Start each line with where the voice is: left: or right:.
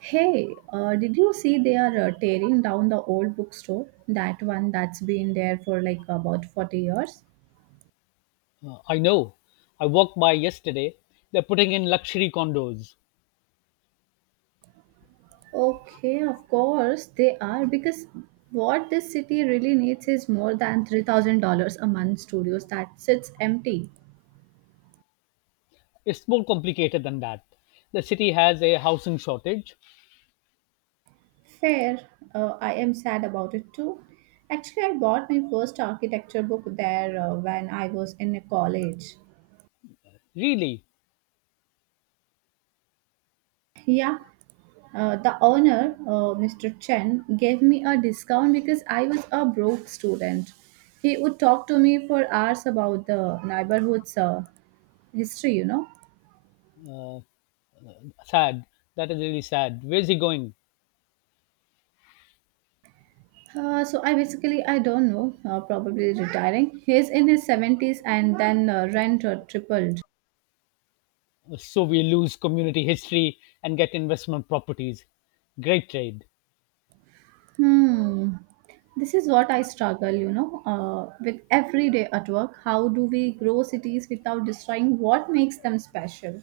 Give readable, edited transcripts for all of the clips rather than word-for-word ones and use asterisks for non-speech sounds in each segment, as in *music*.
right: Hey, did you see they are tearing down the old bookstore? That one that's been there for about 40 years?
left: I know. I walked by yesterday. They're putting in luxury condos.
right: Okay, of course they are, because what this city really needs is more than $3,000 a month studios that sits empty.
left: It's more complicated than that. The city has a housing shortage.
right: Fair. I am sad about it too. Actually, I bought my first architecture book there when I was in college.
left: Really
right: Yeah. The owner, Mr. Chen, gave me a discount because I was a broke student. He would talk to me for hours about the neighborhood's history, you know.
left: uh, sad. That is really sad. Where's he going?
right: So I don't know, probably retiring. He's in his 70s, and then rent tripled.
left: So we lose community history and get investment properties. Great trade.
right: Hmm. This is what I struggle, with every day at work. How do we grow cities without destroying what makes them special?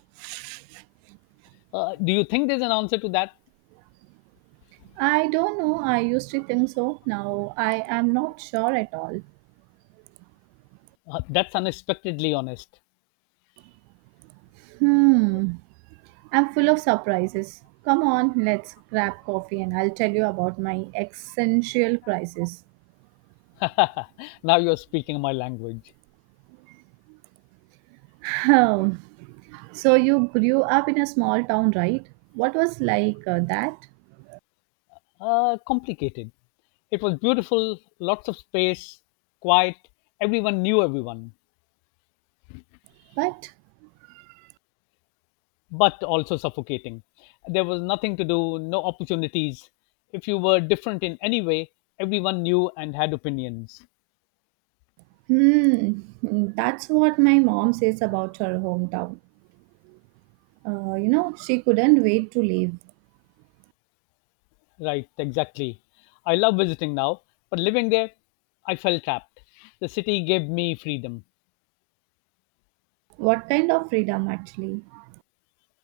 left: Do you think there's an answer to that?
right: I don't know. I used to think so. Now I am not sure at all.
left: That's unexpectedly honest.
right: Hmm. I'm full of surprises. Come on, let's grab coffee and I'll tell you about my existential crisis.
left: Now you're speaking my language.
right: Hmm. So you grew up in a small town, right? What was that?
left: Complicated. It was beautiful, lots of space, quiet, everyone knew everyone.
right: But
left: But also suffocating. There was nothing to do, no opportunities. If you were different in any way, everyone knew and had opinions.
right: hmm, that's what my mom says about her hometown. You know, she couldn't wait to leave.
left: Right, exactly. I love visiting now, but living there, I felt trapped. The city gave me freedom.
right: What kind of freedom, actually?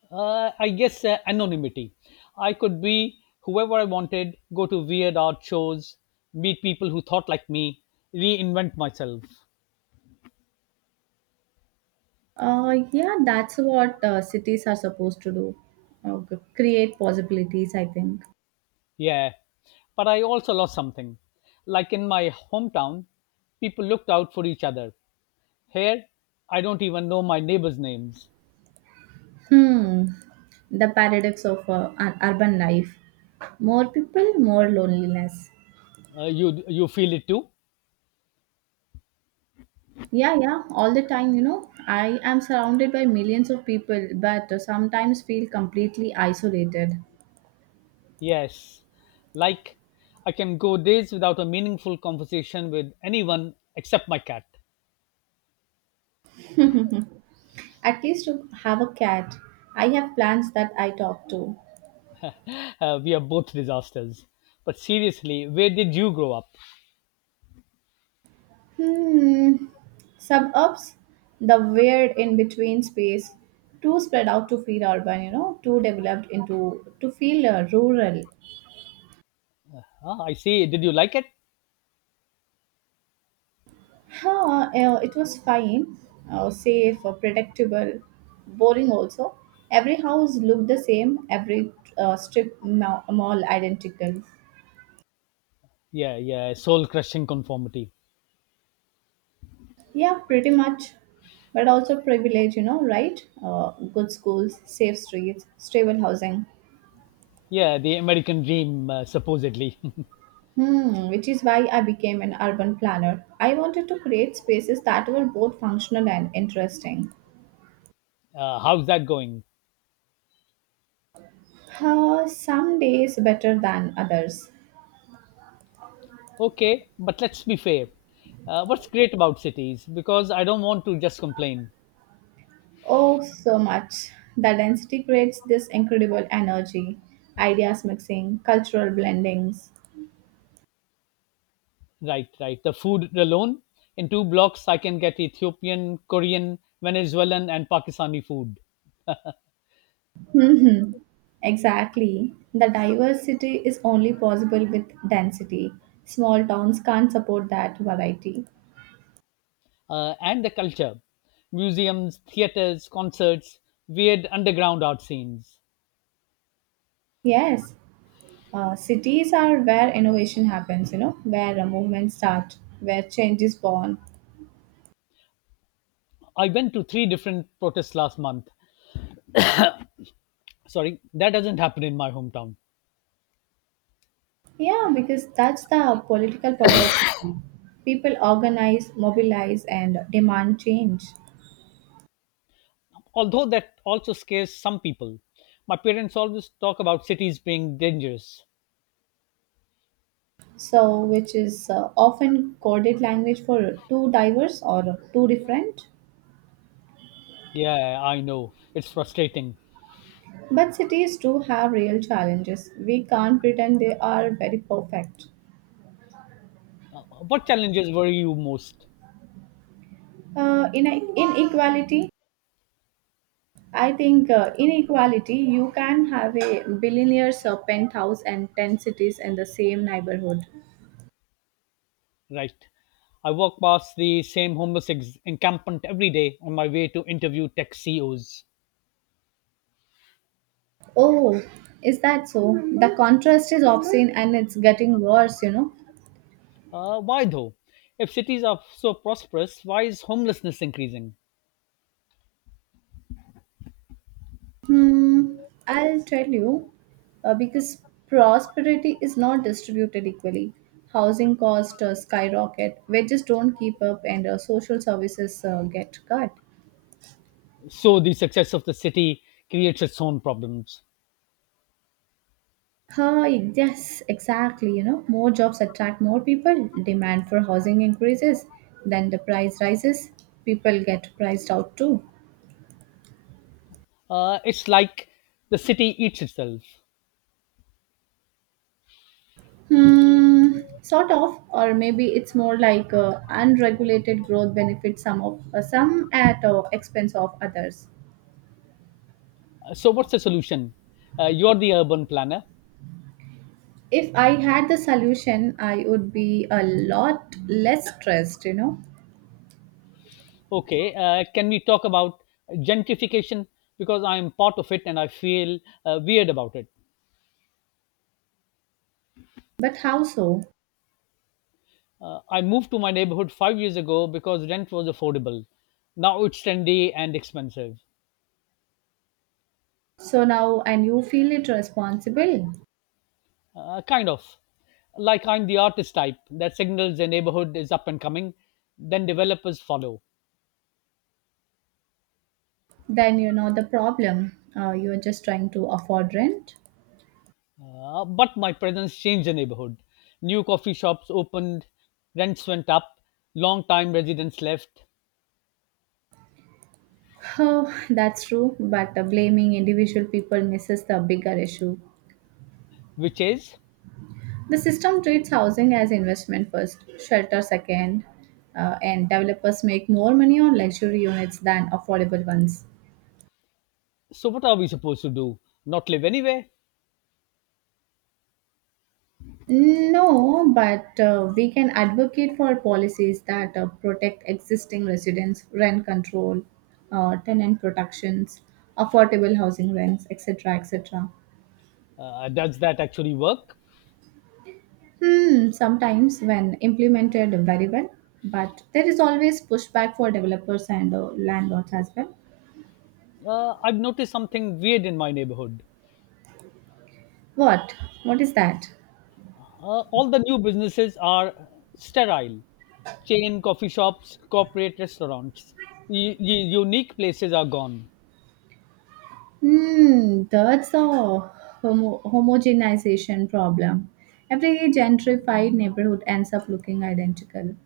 left: I guess anonymity. I could be whoever I wanted, go to weird art shows, meet people who thought like me, reinvent myself.
right: Yeah, that's what cities are supposed to do. Create possibilities, I think.
left: Yeah, but I also lost something. Like in my hometown, people looked out for each other. Here, I don't even know my neighbors' names.
right: Hmm, the paradox of urban life. More people, more loneliness.
left: You feel it too?
right: Yeah, yeah, all the time, you know. I am surrounded by millions of people, but sometimes feel completely isolated.
left: Yes. Like I can go days without a meaningful conversation with anyone except my cat.
right: At least to have a cat, I have plants that I talk to.
left: We are both disasters. But seriously, where did you grow up?
right: Hmm. Suburbs, the weird in between space, too spread out to feel urban, you know, too developed into to feel rural.
left: Ah, I see. Did you like it?
right: Huh, it was fine, safe, predictable, boring also. Every house looked the same, every mall identical.
left: Yeah, yeah. Soul crushing conformity.
right: Yeah, pretty much. But also privilege, you know, right? Good schools, safe streets, stable housing.
left: Yeah, the American dream, supposedly. *laughs*
right: Hmm, which is why I became an urban planner. I wanted to create spaces that were both functional and interesting.
left: How's that going?
right: Some days better than others.
left: Okay, but let's be fair. What's great about cities? Because I don't want to just complain.
right: Oh, so much. The density creates this incredible energy, ideas mixing, cultural blendings.
left: Right, right. The food alone. In two blocks, I can get Ethiopian, Korean, Venezuelan, and Pakistani food.
right: Hmm. Exactly. The diversity is only possible with density. Small towns can't support that variety.
left: And the culture, museums, theaters, concerts, weird underground art scenes.
right: Yes. Cities are where innovation happens, you know, where a movement starts, where change is born.
left: I went to three different protests last month. Sorry, that doesn't happen in my hometown.
right: Yeah, because that's the political power of city. People organize, mobilize, and demand change.
left: Although that also scares some people. My parents always talk about cities being dangerous.
right: So, which is often coded language for too diverse or too different.
left: Yeah, I know. It's frustrating.
right: But cities do have real challenges. We can't pretend they are very perfect.
left: What challenges worry you most?
right: In Inequality, I think, inequality, you can have a billionaire's penthouse and 10 cities in the same neighborhood.
left: Right. I walk past the same homeless encampment every day on my way to interview tech CEOs.
right: Oh, is that so? The contrast is obscene and it's getting worse, you know.
left: Why though? If cities are so prosperous, why is homelessness increasing?
right: Hmm, I'll tell you, because prosperity is not distributed equally. Housing costs skyrocket, wages don't keep up, and social services get cut.
left: So the success of the city creates its own problems.
right: Huh, yes, exactly. You know, more jobs attract more people. Demand for housing increases. Then the price rises. People get priced out too.
left: It's like the city eats itself.
right: Hmm, sort of, or maybe it's more like unregulated growth benefits some at expense of others.
left: So what's the solution? You're the urban planner.
right: If I had the solution, I would be a lot less stressed, you know.
left: Okay, can we talk about gentrification? Because I am part of it and I feel weird about it.
right: But how so?
left: I moved to my neighborhood 5 years ago because rent was affordable. Now it's trendy and expensive.
right: So now, and you feel it responsible.
left: Kind of. Like I'm the artist type that signals a neighborhood is up and coming, then developers follow.
right: Then you know the problem. You're just trying to afford rent.
left: But my presence changed the neighborhood. New coffee shops opened, rents went up, long time residents left,
right: Oh, that's true, but blaming individual people misses the bigger issue.
left: which is.
right: The system treats housing as investment first, shelter second, and developers make more money on luxury units than affordable ones.
left: So, what are we supposed to do? Not live anywhere?
right: No, but we can advocate for policies that protect existing residents, rent control, tenant protections, affordable housing rents, etc., etc.
left: Does that actually work?
right: Hmm, sometimes when implemented very well, but there is always pushback for developers and landlords as well.
left: I've noticed something weird in my neighborhood.
right: What? What is that?
left: All the new businesses are sterile, chain coffee shops, corporate restaurants. Unique places are gone.
right: Hmm, that's a homogenization problem. Every gentrified neighborhood ends up looking identical.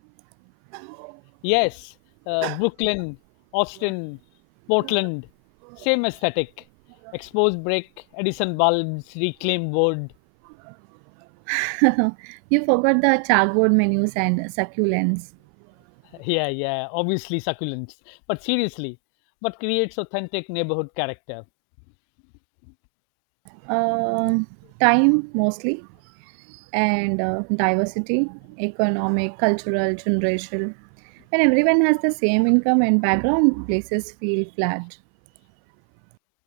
left: Yes, Brooklyn, Austin, Portland, same aesthetic. Exposed brick, Edison bulbs, reclaimed wood.
right: *laughs* You forgot the chalkboard menus and succulents.
left: Yeah, yeah, obviously succulents. But seriously, what creates authentic neighborhood character?
right: Um, Time mostly, and diversity, economic, cultural, generational. When everyone has the same income and background, places feel flat.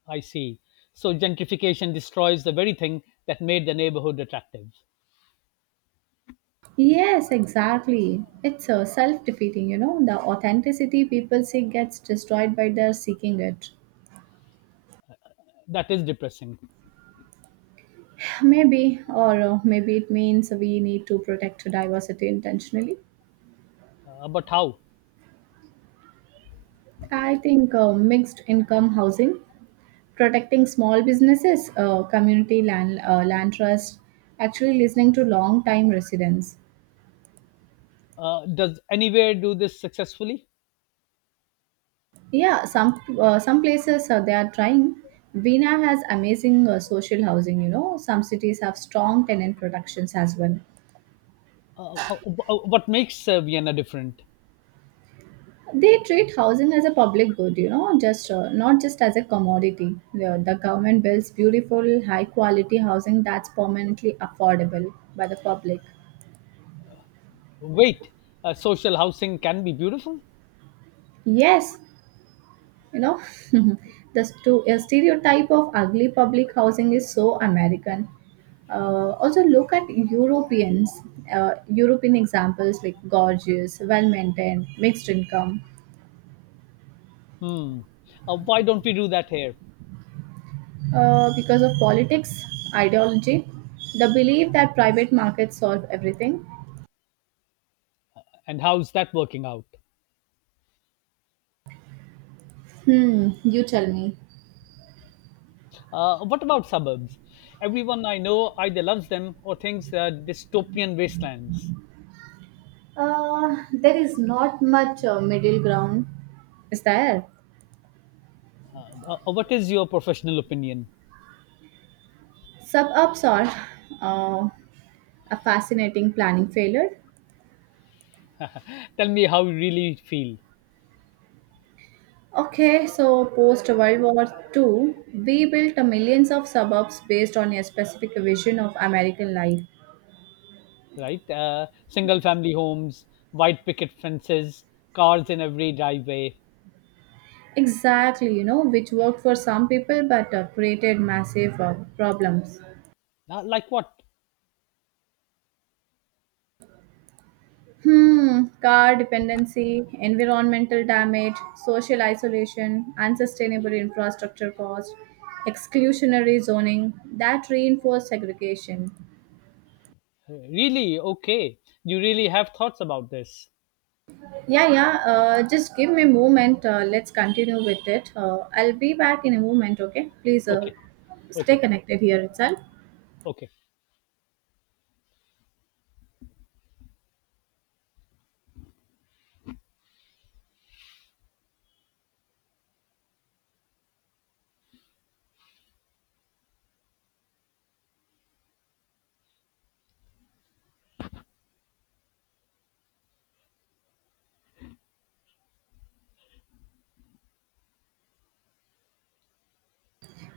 left: I see. So gentrification destroys the very thing that made the neighborhood attractive.
right: Yes, exactly. It's self defeating, you know. The authenticity people seek gets destroyed by their seeking it.
left: That is depressing.
right: Maybe, or maybe it means we need to protect diversity intentionally.
left: But how?
right: I think mixed income housing, protecting small businesses, community land, land trust, actually listening to long time residents.
left: Does anywhere do this successfully?
right: Yeah, some places they are trying. Vina has amazing social housing. You know, some cities have strong tenant protections as well.
left: What makes Vienna different?
right: They treat housing as a public good. You know, just not just as a commodity. The government builds beautiful, high quality housing that's permanently affordable by the public.
left: Wait, social housing can be beautiful?
right: Yes, you know. *laughs* The stereotype of ugly public housing is so American. Also look at Europeans, European examples like gorgeous, well maintained mixed income.
left: Hmm. Why don't we do that here?
right: Because of politics, ideology, the belief that private markets solve everything.
left: And how's that working out?
right: Hmm, you tell me.
left: What about suburbs? Everyone I know either loves them or thinks they are dystopian wastelands.
right: There is not much middle ground, is there.
left: What is your professional opinion?
right: Suburbs are uh, a fascinating planning failure.
left: Tell me how you really feel,
right: Okay, so post World War II, we built millions of suburbs based on a specific vision of American life.
left: right? Single family homes, white picket fences, cars in every driveway.
right: Exactly, you know, which worked for some people but created massive problems.
left: Like what?
right: Hmm, car dependency, environmental damage, social isolation, unsustainable infrastructure costs, exclusionary zoning that reinforce segregation.
left: Really? Okay. You really have thoughts about this.
right: Yeah, yeah. Just give me a moment. Let's continue with it. I'll be back in a moment, okay? Please,
left: Okay.
right: stay
left: Okay.
right: connected here itself.
left: Okay.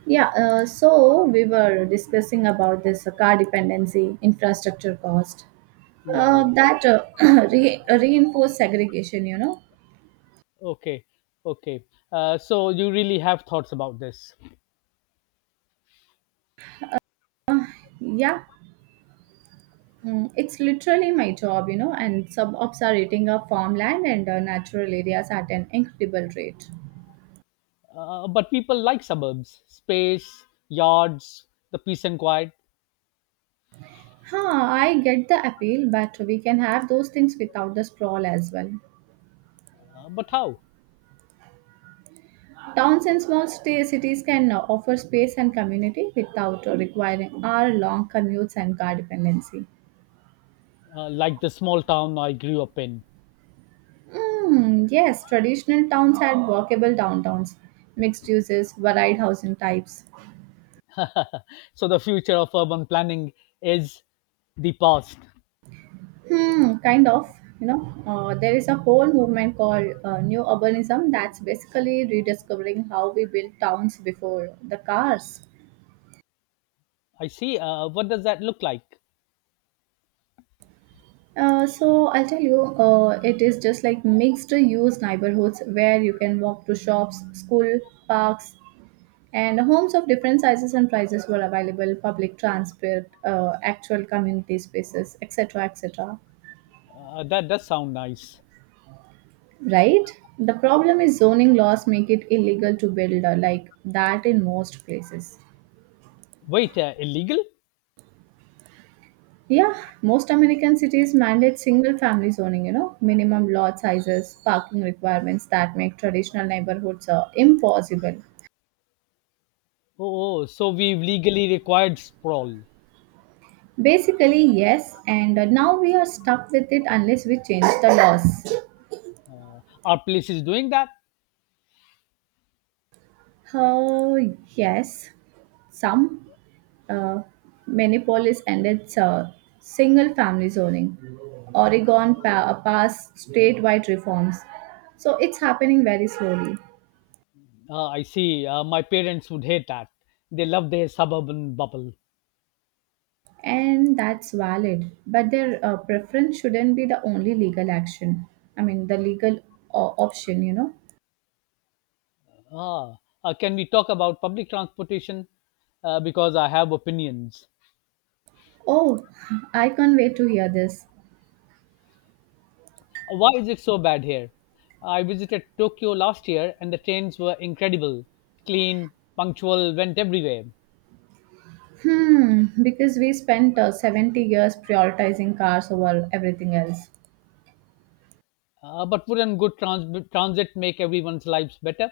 right: Yeah, so we were discussing about this car dependency, infrastructure cost,
left: Yeah, yeah.
right: that *clears throat* reinforced segregation, you know.
left: Okay. Okay. So you really have thoughts about this.
right: Yeah, mm, it's literally my job, you know, and suburbs are eating up farmland and natural areas at an incredible rate.
left: But people like suburbs, space, yards, the peace and quiet.
right: Huh, I get the appeal, but we can have those things without the sprawl as well.
left: But how?
right: Towns and cities can offer space and community without requiring hour long commutes and car dependency.
left: Like the small town I grew up in.
right: Mm, yes, traditional towns had walkable downtowns, mixed uses, varied housing types.
left: So the future of urban planning is the past.
right: Hmm, kind of. You know, there is a whole movement called New Urbanism that's basically rediscovering how we built towns before the cars.
left: I see. What does that look like?
right: It is just like mixed use neighborhoods where you can walk to shops, school, parks, and homes of different sizes and prices were available, public transport, actual community spaces, etc., etc.
left: That does sound nice.
right: Right? The problem is zoning laws make it illegal to build like that in most places.
left: Wait, illegal?
right: Yeah, most American cities mandate single family zoning, you know, minimum lot sizes, parking requirements that make traditional neighborhoods impossible.
left: Oh, oh, so we've legally required sprawl.
right: Basically, yes, and now we are stuck with it unless we change the laws.
left: Our place is doing that?
right: Oh, yes, some uh, Minneapolis ended single family zoning. Oregon passed statewide reforms. So it's happening very slowly,
left: I see. My parents would hate that. They love their suburban bubble.
right: and that's valid. But their preference shouldn't be the only legal action. I mean, the legal option, you know.
left: Ah, can we talk about public transportation? Because I have opinions.
right: Oh, I can't wait to hear this.
left: Why is it so bad here? I visited Tokyo last year and the trains were incredible, clean, punctual, went everywhere.
right: Hmm, because we spent 70 years prioritizing cars over everything else.
left: But wouldn't good transit make everyone's lives better?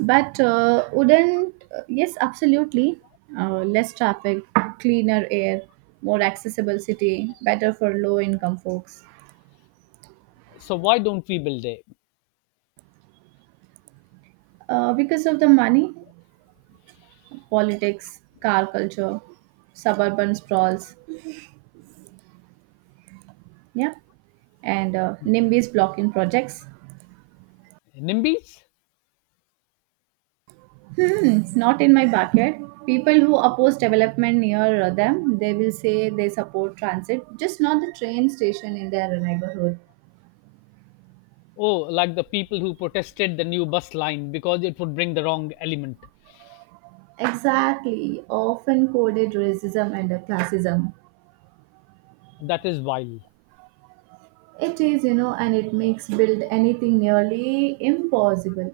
right: But wouldn't, Yes, absolutely. Less traffic, cleaner air, more accessible city, better for low income folks.
left: So why don't we build a
right: Because of the money, politics, car culture, suburban sprawls, yeah, and NIMBY's blocking projects.
left: NIMBYs?
right: Hmm, it's not in my bucket. People who oppose development near them, they will say they support transit, just not the train station in their neighborhood.
left: Oh, like the people who protested the new bus line because it would bring the wrong element.
right: Exactly, often coded racism and classism.
left: That is wild.
right: It is, you know, and it makes build anything nearly impossible.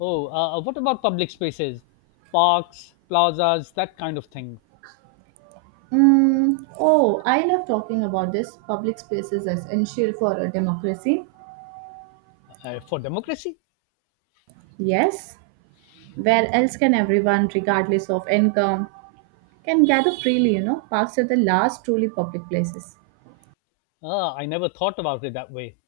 left: Oh, what about public spaces, parks, plazas, that kind of thing?
right: Mm, oh, I love talking about this. Public spaces as essential for a democracy.
left: For democracy?
right: Yes. Where else can everyone, regardless of income, can gather freely, you know, parks are the last truly public places.
left: Ah, I never thought about it that way.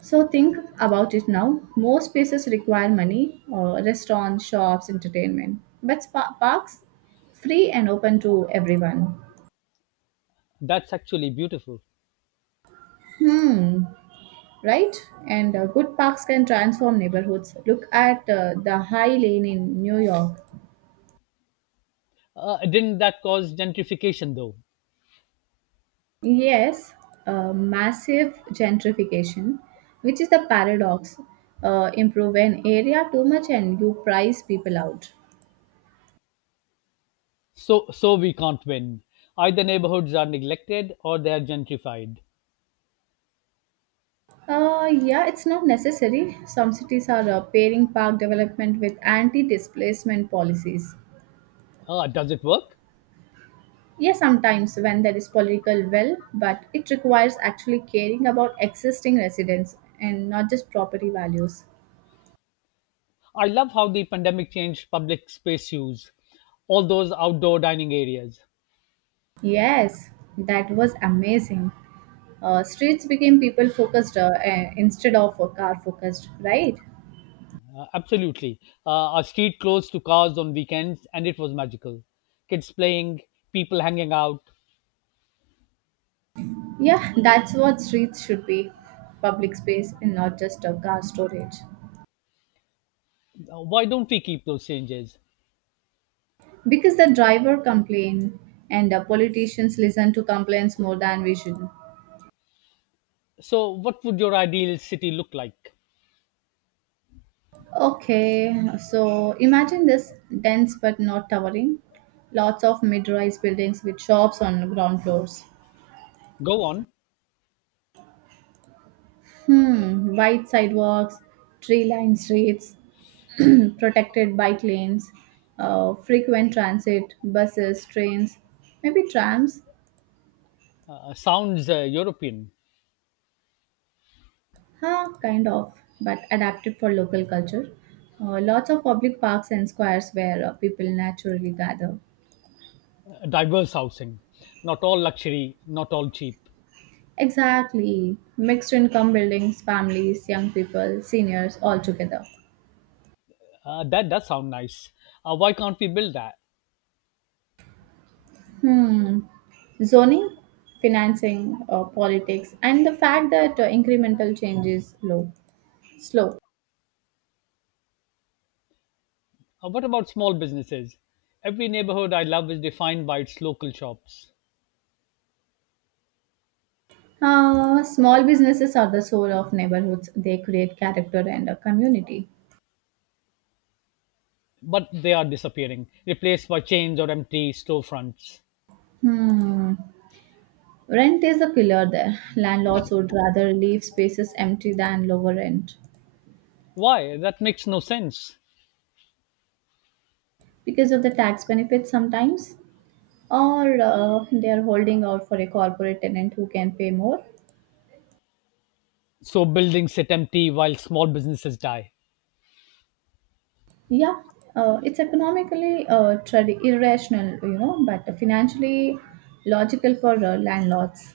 right: So think about it now. Most spaces require money, restaurants, shops, entertainment. But parks, free and open to everyone.
left: That's actually beautiful.
right: Hmm. Right? And good parks can transform neighborhoods. Look at the High Lane in New York.
left: Didn't that cause gentrification though?
right: Yes, massive gentrification, which is the paradox. Improve an area too much and you price people out.
left: So, we can't win. Either neighborhoods are neglected or they are gentrified.
right: Yeah, it's not necessary. Some cities are pairing park development with anti displacement policies.
left: Ah, does it work?
right: Yes, sometimes when there is political will, but it requires actually caring about existing residents and not just property values.
left: I love how the pandemic changed public space use, all those outdoor dining areas.
right: Yes, that was amazing. Streets became people focused instead of car focused, right?
left: Absolutely. Our street closed to cars on weekends and it was magical. Kids playing, people hanging out.
right: Yeah, that's what streets should be, public space and not just a car storage.
left: Why don't we keep those changes?
right: Because the driver complained and the politicians listen to complaints more than vision.
left: So, what would your ideal city look like?
right: Okay, so imagine this, dense but not towering. Lots of mid rise buildings with shops on ground floors.
left: Go on.
right: Hmm, wide sidewalks, tree lined streets, *clears throat* protected bike lanes, frequent transit, buses, trains, maybe trams.
left: Sounds European.
right: Huh, kind of, but adapted for local culture. Lots of public parks and squares where people naturally gather.
left: Diverse housing. Not all luxury, not all cheap.
right: Exactly. Mixed income buildings, families, young people, seniors, all together.
left: That does sound nice. Why can't we build that?
right: Hmm. Zoning, financing, politics, and the fact that incremental change is low, slow.
left: What about small businesses? Every neighborhood I love is defined by its local shops,
right: Small businesses are the soul of neighborhoods. They create character and a community.
left: but they are disappearing, replaced by chains or empty storefronts.
right: Hmm. Rent is a killer there. Landlords would rather leave spaces empty than lower rent
left: Why? That makes no sense.
right: because of the tax benefits sometimes, or they are holding out for a corporate tenant who can pay more.
left: So buildings sit empty while small businesses die.
right: Yeah, it's economically irrational, you know, but financially logical for landlords.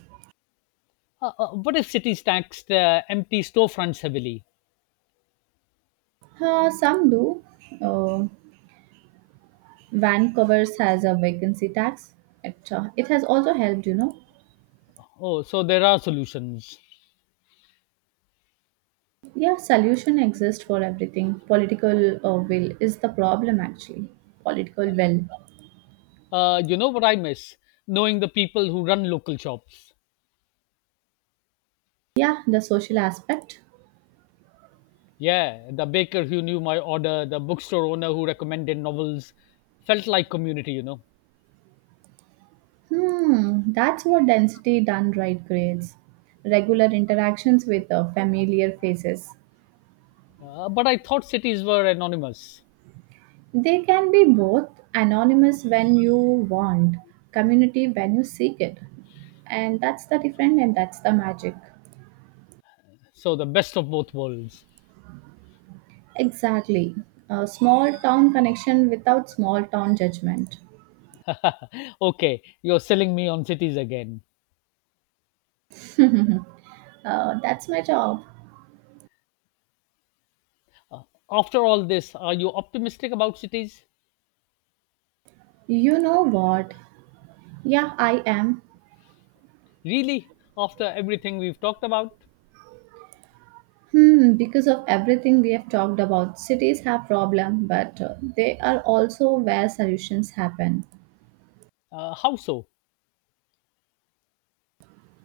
left: What if cities tax the empty storefronts heavily?
right: Some do. Uh, Vancouver's has a vacancy tax. It, it has also helped, you know.
left: Oh, so there are solutions.
right: Yeah, solution exists for everything. Political will is the problem actually. Political will.
left: You know what I miss? Knowing the people who run local shops.
right: Yeah, the social aspect.
left: Yeah, the baker who knew my order, the bookstore owner who recommended novels. Felt like community.
right: Hmm, that's what density done right creates. Regular interactions with familiar faces.
left: But I thought cities were anonymous.
right: They can be both anonymous when you want, community when you seek it. And that's the magic.
left: So the best of both worlds. *laughs*
right: Exactly. A small town connection without small town judgment.
left: Okay, you're selling me on cities again.
right: That's my job.
left: After all this, are you optimistic about cities?
right: You know what? Yeah, I am.
left: Really? After everything we've talked about?
right: Hmm, because of everything we have talked about, cities have problem, but they are also where solutions happen.
left: How so?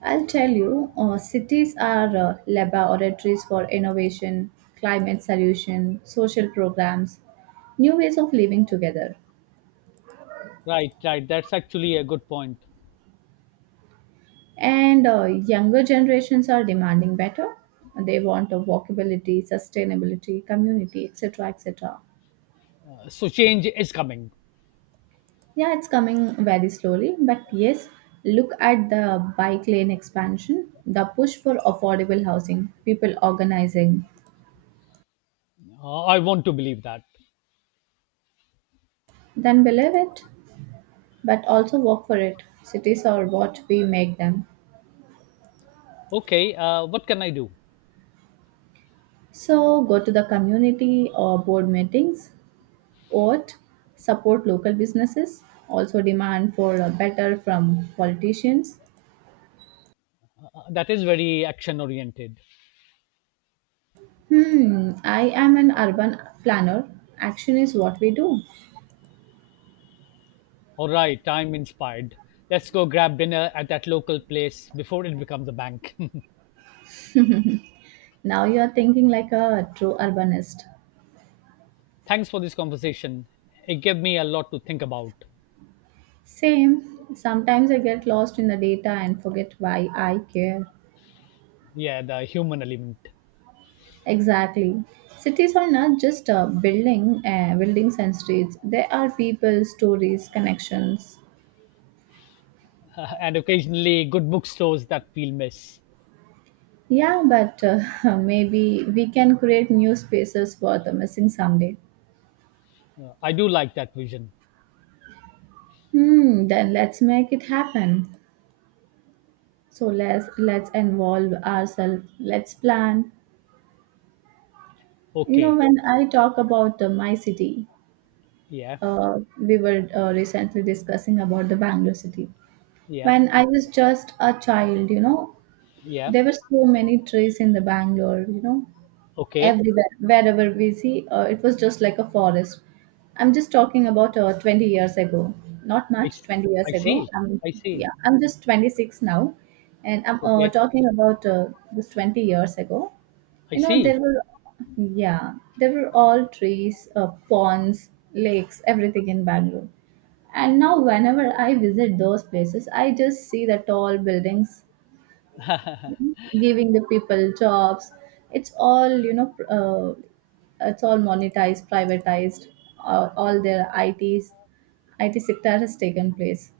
right: I'll tell you, cities are laboratories for innovation, climate solution, social programs, new ways of living together.
left: Right, right. That's actually a good point.
right: And younger generations are demanding better. They want a walkability, sustainability, community, etc., etc.
left: So change is coming.
right: Yeah, it's coming very slowly, but yes, look at the bike lane expansion, the push for affordable housing, people organizing.
left: I want to believe that.
right: Then believe it, but also work for it. Cities are what we make them.
left: Okay, what can I do?
right: So go to the community or board meetings, vote, support local businesses, also demand for a better from politicians.
left: That is very action oriented.
right: Hmm, I am an urban planner. Action is what we do.
left: All right, I'm inspired. Let's go grab dinner at that local place before it becomes a bank. *laughs*
right: Now you are thinking like a true urbanist.
left: Thanks for this conversation. It gave me a lot to think about.
right: Same. Sometimes I get lost in the data and forget why I care.
left: Yeah, the human element.
right: Exactly. Cities are not just a building, Buildings and streets. They are people, stories, connections.
left: *laughs* And occasionally good bookstores that we'll miss.
right: Yeah, but *laughs* maybe we can create new spaces for the missing someday.
left: I do like that vision.
right: Hmm. Then let's make it happen. So let's involve ourselves. Let's plan. You know,
left: Okay.
right: when I talk about my city,
left: Yeah.
right: we were recently discussing about the Bangalore city.
left: Yeah.
right: When I was just a child, you know,
left: Yeah.
right: there were so many trees in the Bangalore, you know,
left: Okay.
right: everywhere wherever we see it was just like a forest. I'm just talking about 20 years ago. not
left: I,
right: much
left: s-
right: 20 years
left: I
right: ago
left: see.
right: i'm
left: I see.
right: Yeah, I'm just 26 now, and I'm
left: Okay.
right: talking about this 20 years ago.
left: I
right: You know,
left: see.
right: there were, yeah, there were all trees, ponds, lakes, everything in Bangalore. And now whenever I visit those places, I just see the tall buildings giving the people jobs. It's all, you know, it's all monetized, privatized, all their its IT sector has taken place.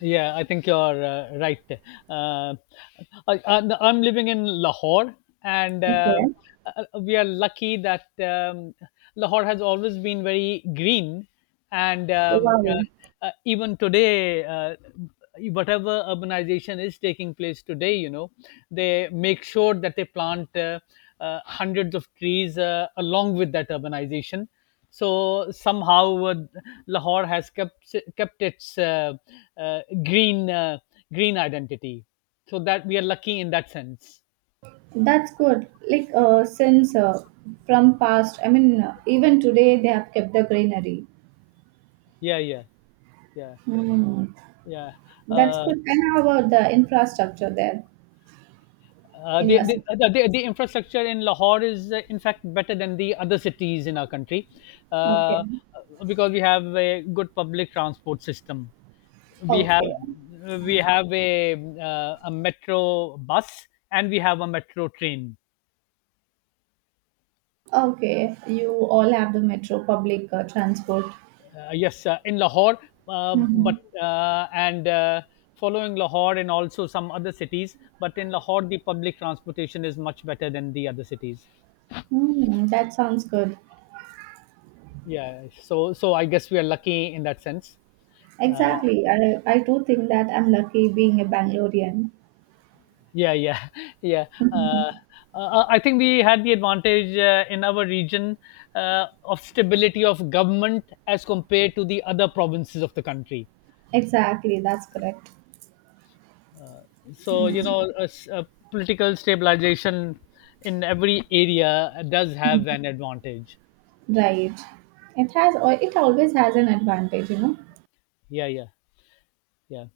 left: Yeah, I think you're right. Uh, I'm living in Lahore, and
right: Okay.
left: we are lucky that Lahore has always been very green, and
right: Wow.
left: even today, whatever urbanization is taking place today, they make sure that they plant hundreds of trees along with that urbanization, so somehow Lahore has kept its green green identity. So that we are lucky in that sense.
right: That's good, like since from past, I mean, even today they have kept the greenery.
left: Yeah, yeah, yeah,
right: Hmm.
left: yeah.
right: That's
left: Uh,
right: good. And how about the infrastructure there
left: uh,
right: in
left: the,
right: your
left: the,
right: city?
left: the, the the infrastructure in Lahore is, in fact, better than the other cities in our country uh,
right: Okay.
left: uh, because we have a good public transport system. We have
right: Okay.
left: we have a metro bus and we have a metro train.
right: Okay, you all have the metro public transport.
left: Yes, in Lahore,
right: Hmm.
left: but and following Lahore and also some other cities. But in Lahore, the public transportation is much better than the other cities.
right: Mm, that sounds good.
left: Yeah, so so I guess we are lucky in that sense. Uh,
right: Exactly. I do think that I'm lucky being a Bangalorean. *laughs*
left: yeah, yeah, *laughs* yeah.
right: Mhm.
left: Uh, I think we had the advantage in our region of stability of government as compared to the other provinces of the country.
right: Exactly, that's correct.
left: So you
right: Mm.
left: know a political stabilization in every area does
right: Mm.
left: have an advantage.
right: Right. It always has an advantage, you know.
left: Yeah, yeah, yeah.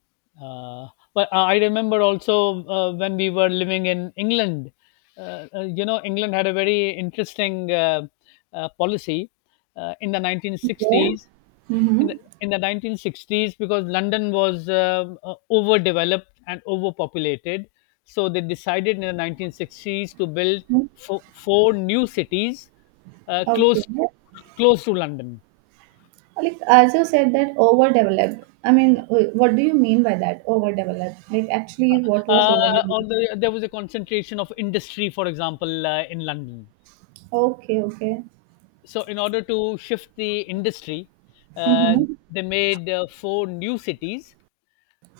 left: uh, but I remember also when we were living in England, you know, England had a very interesting policy in the
right: Yeah.
left: 1960s, in the,
right: Mm-hmm.
left: in the 1960s, because London was overdeveloped and overpopulated. So they decided in the 1960s to build four new cities
right: Okay.
left: close close to London.
right: Like as you said that overdeveloped. I mean, what do you mean by that? Overdeveloped. Like actually, what was overdeveloped?
left: Although there was a concentration of industry, for example, in London.
right: Okay. Okay.
left: So, in order to shift the industry, uh,
right: Mm-hmm.
left: they made four new cities.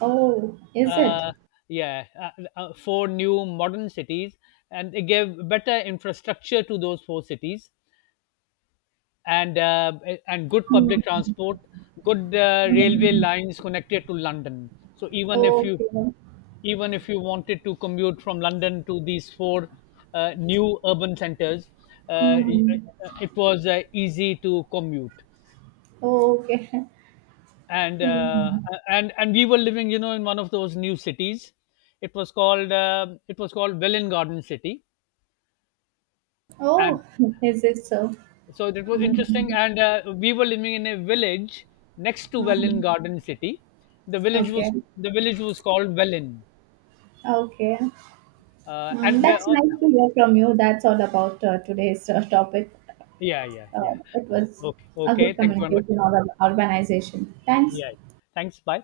right: Oh, is it?
left: Uh, yeah, four new modern cities, and they gave better infrastructure to those four cities, and uh, and good public
right: Mm-hmm.
left: transport, good railway lines connected to London. So even if you,
right: Okay.
left: even if you wanted to commute from London to these four new urban centers, uh,
right: Mhm.
left: it was easy to commute.
right: Oh, okay.
left: And uh,
right: Mhm.
left: and we were living, you know, in one of those new cities. It was called Welwyn Garden City, and
right: Oh, *laughs* is it so?
left: so that was interesting,
right: Mhm.
left: and we were living in a village next to Welwyn
right: Mhm.
left: Garden City. the village was
right: Okay.
left: the village was called Welwyn,
right: Okay. Mm,
left: and the,
right: that's nice to hear from you. That's all about today's topic.
left: yeah yeah yeah.
right: It was
left: uh, okay,
right: a
left: okay,
right: good
left: thank you very much.
right: communication or organization. Thanks.
left: Yeah, yeah. Thanks, bye.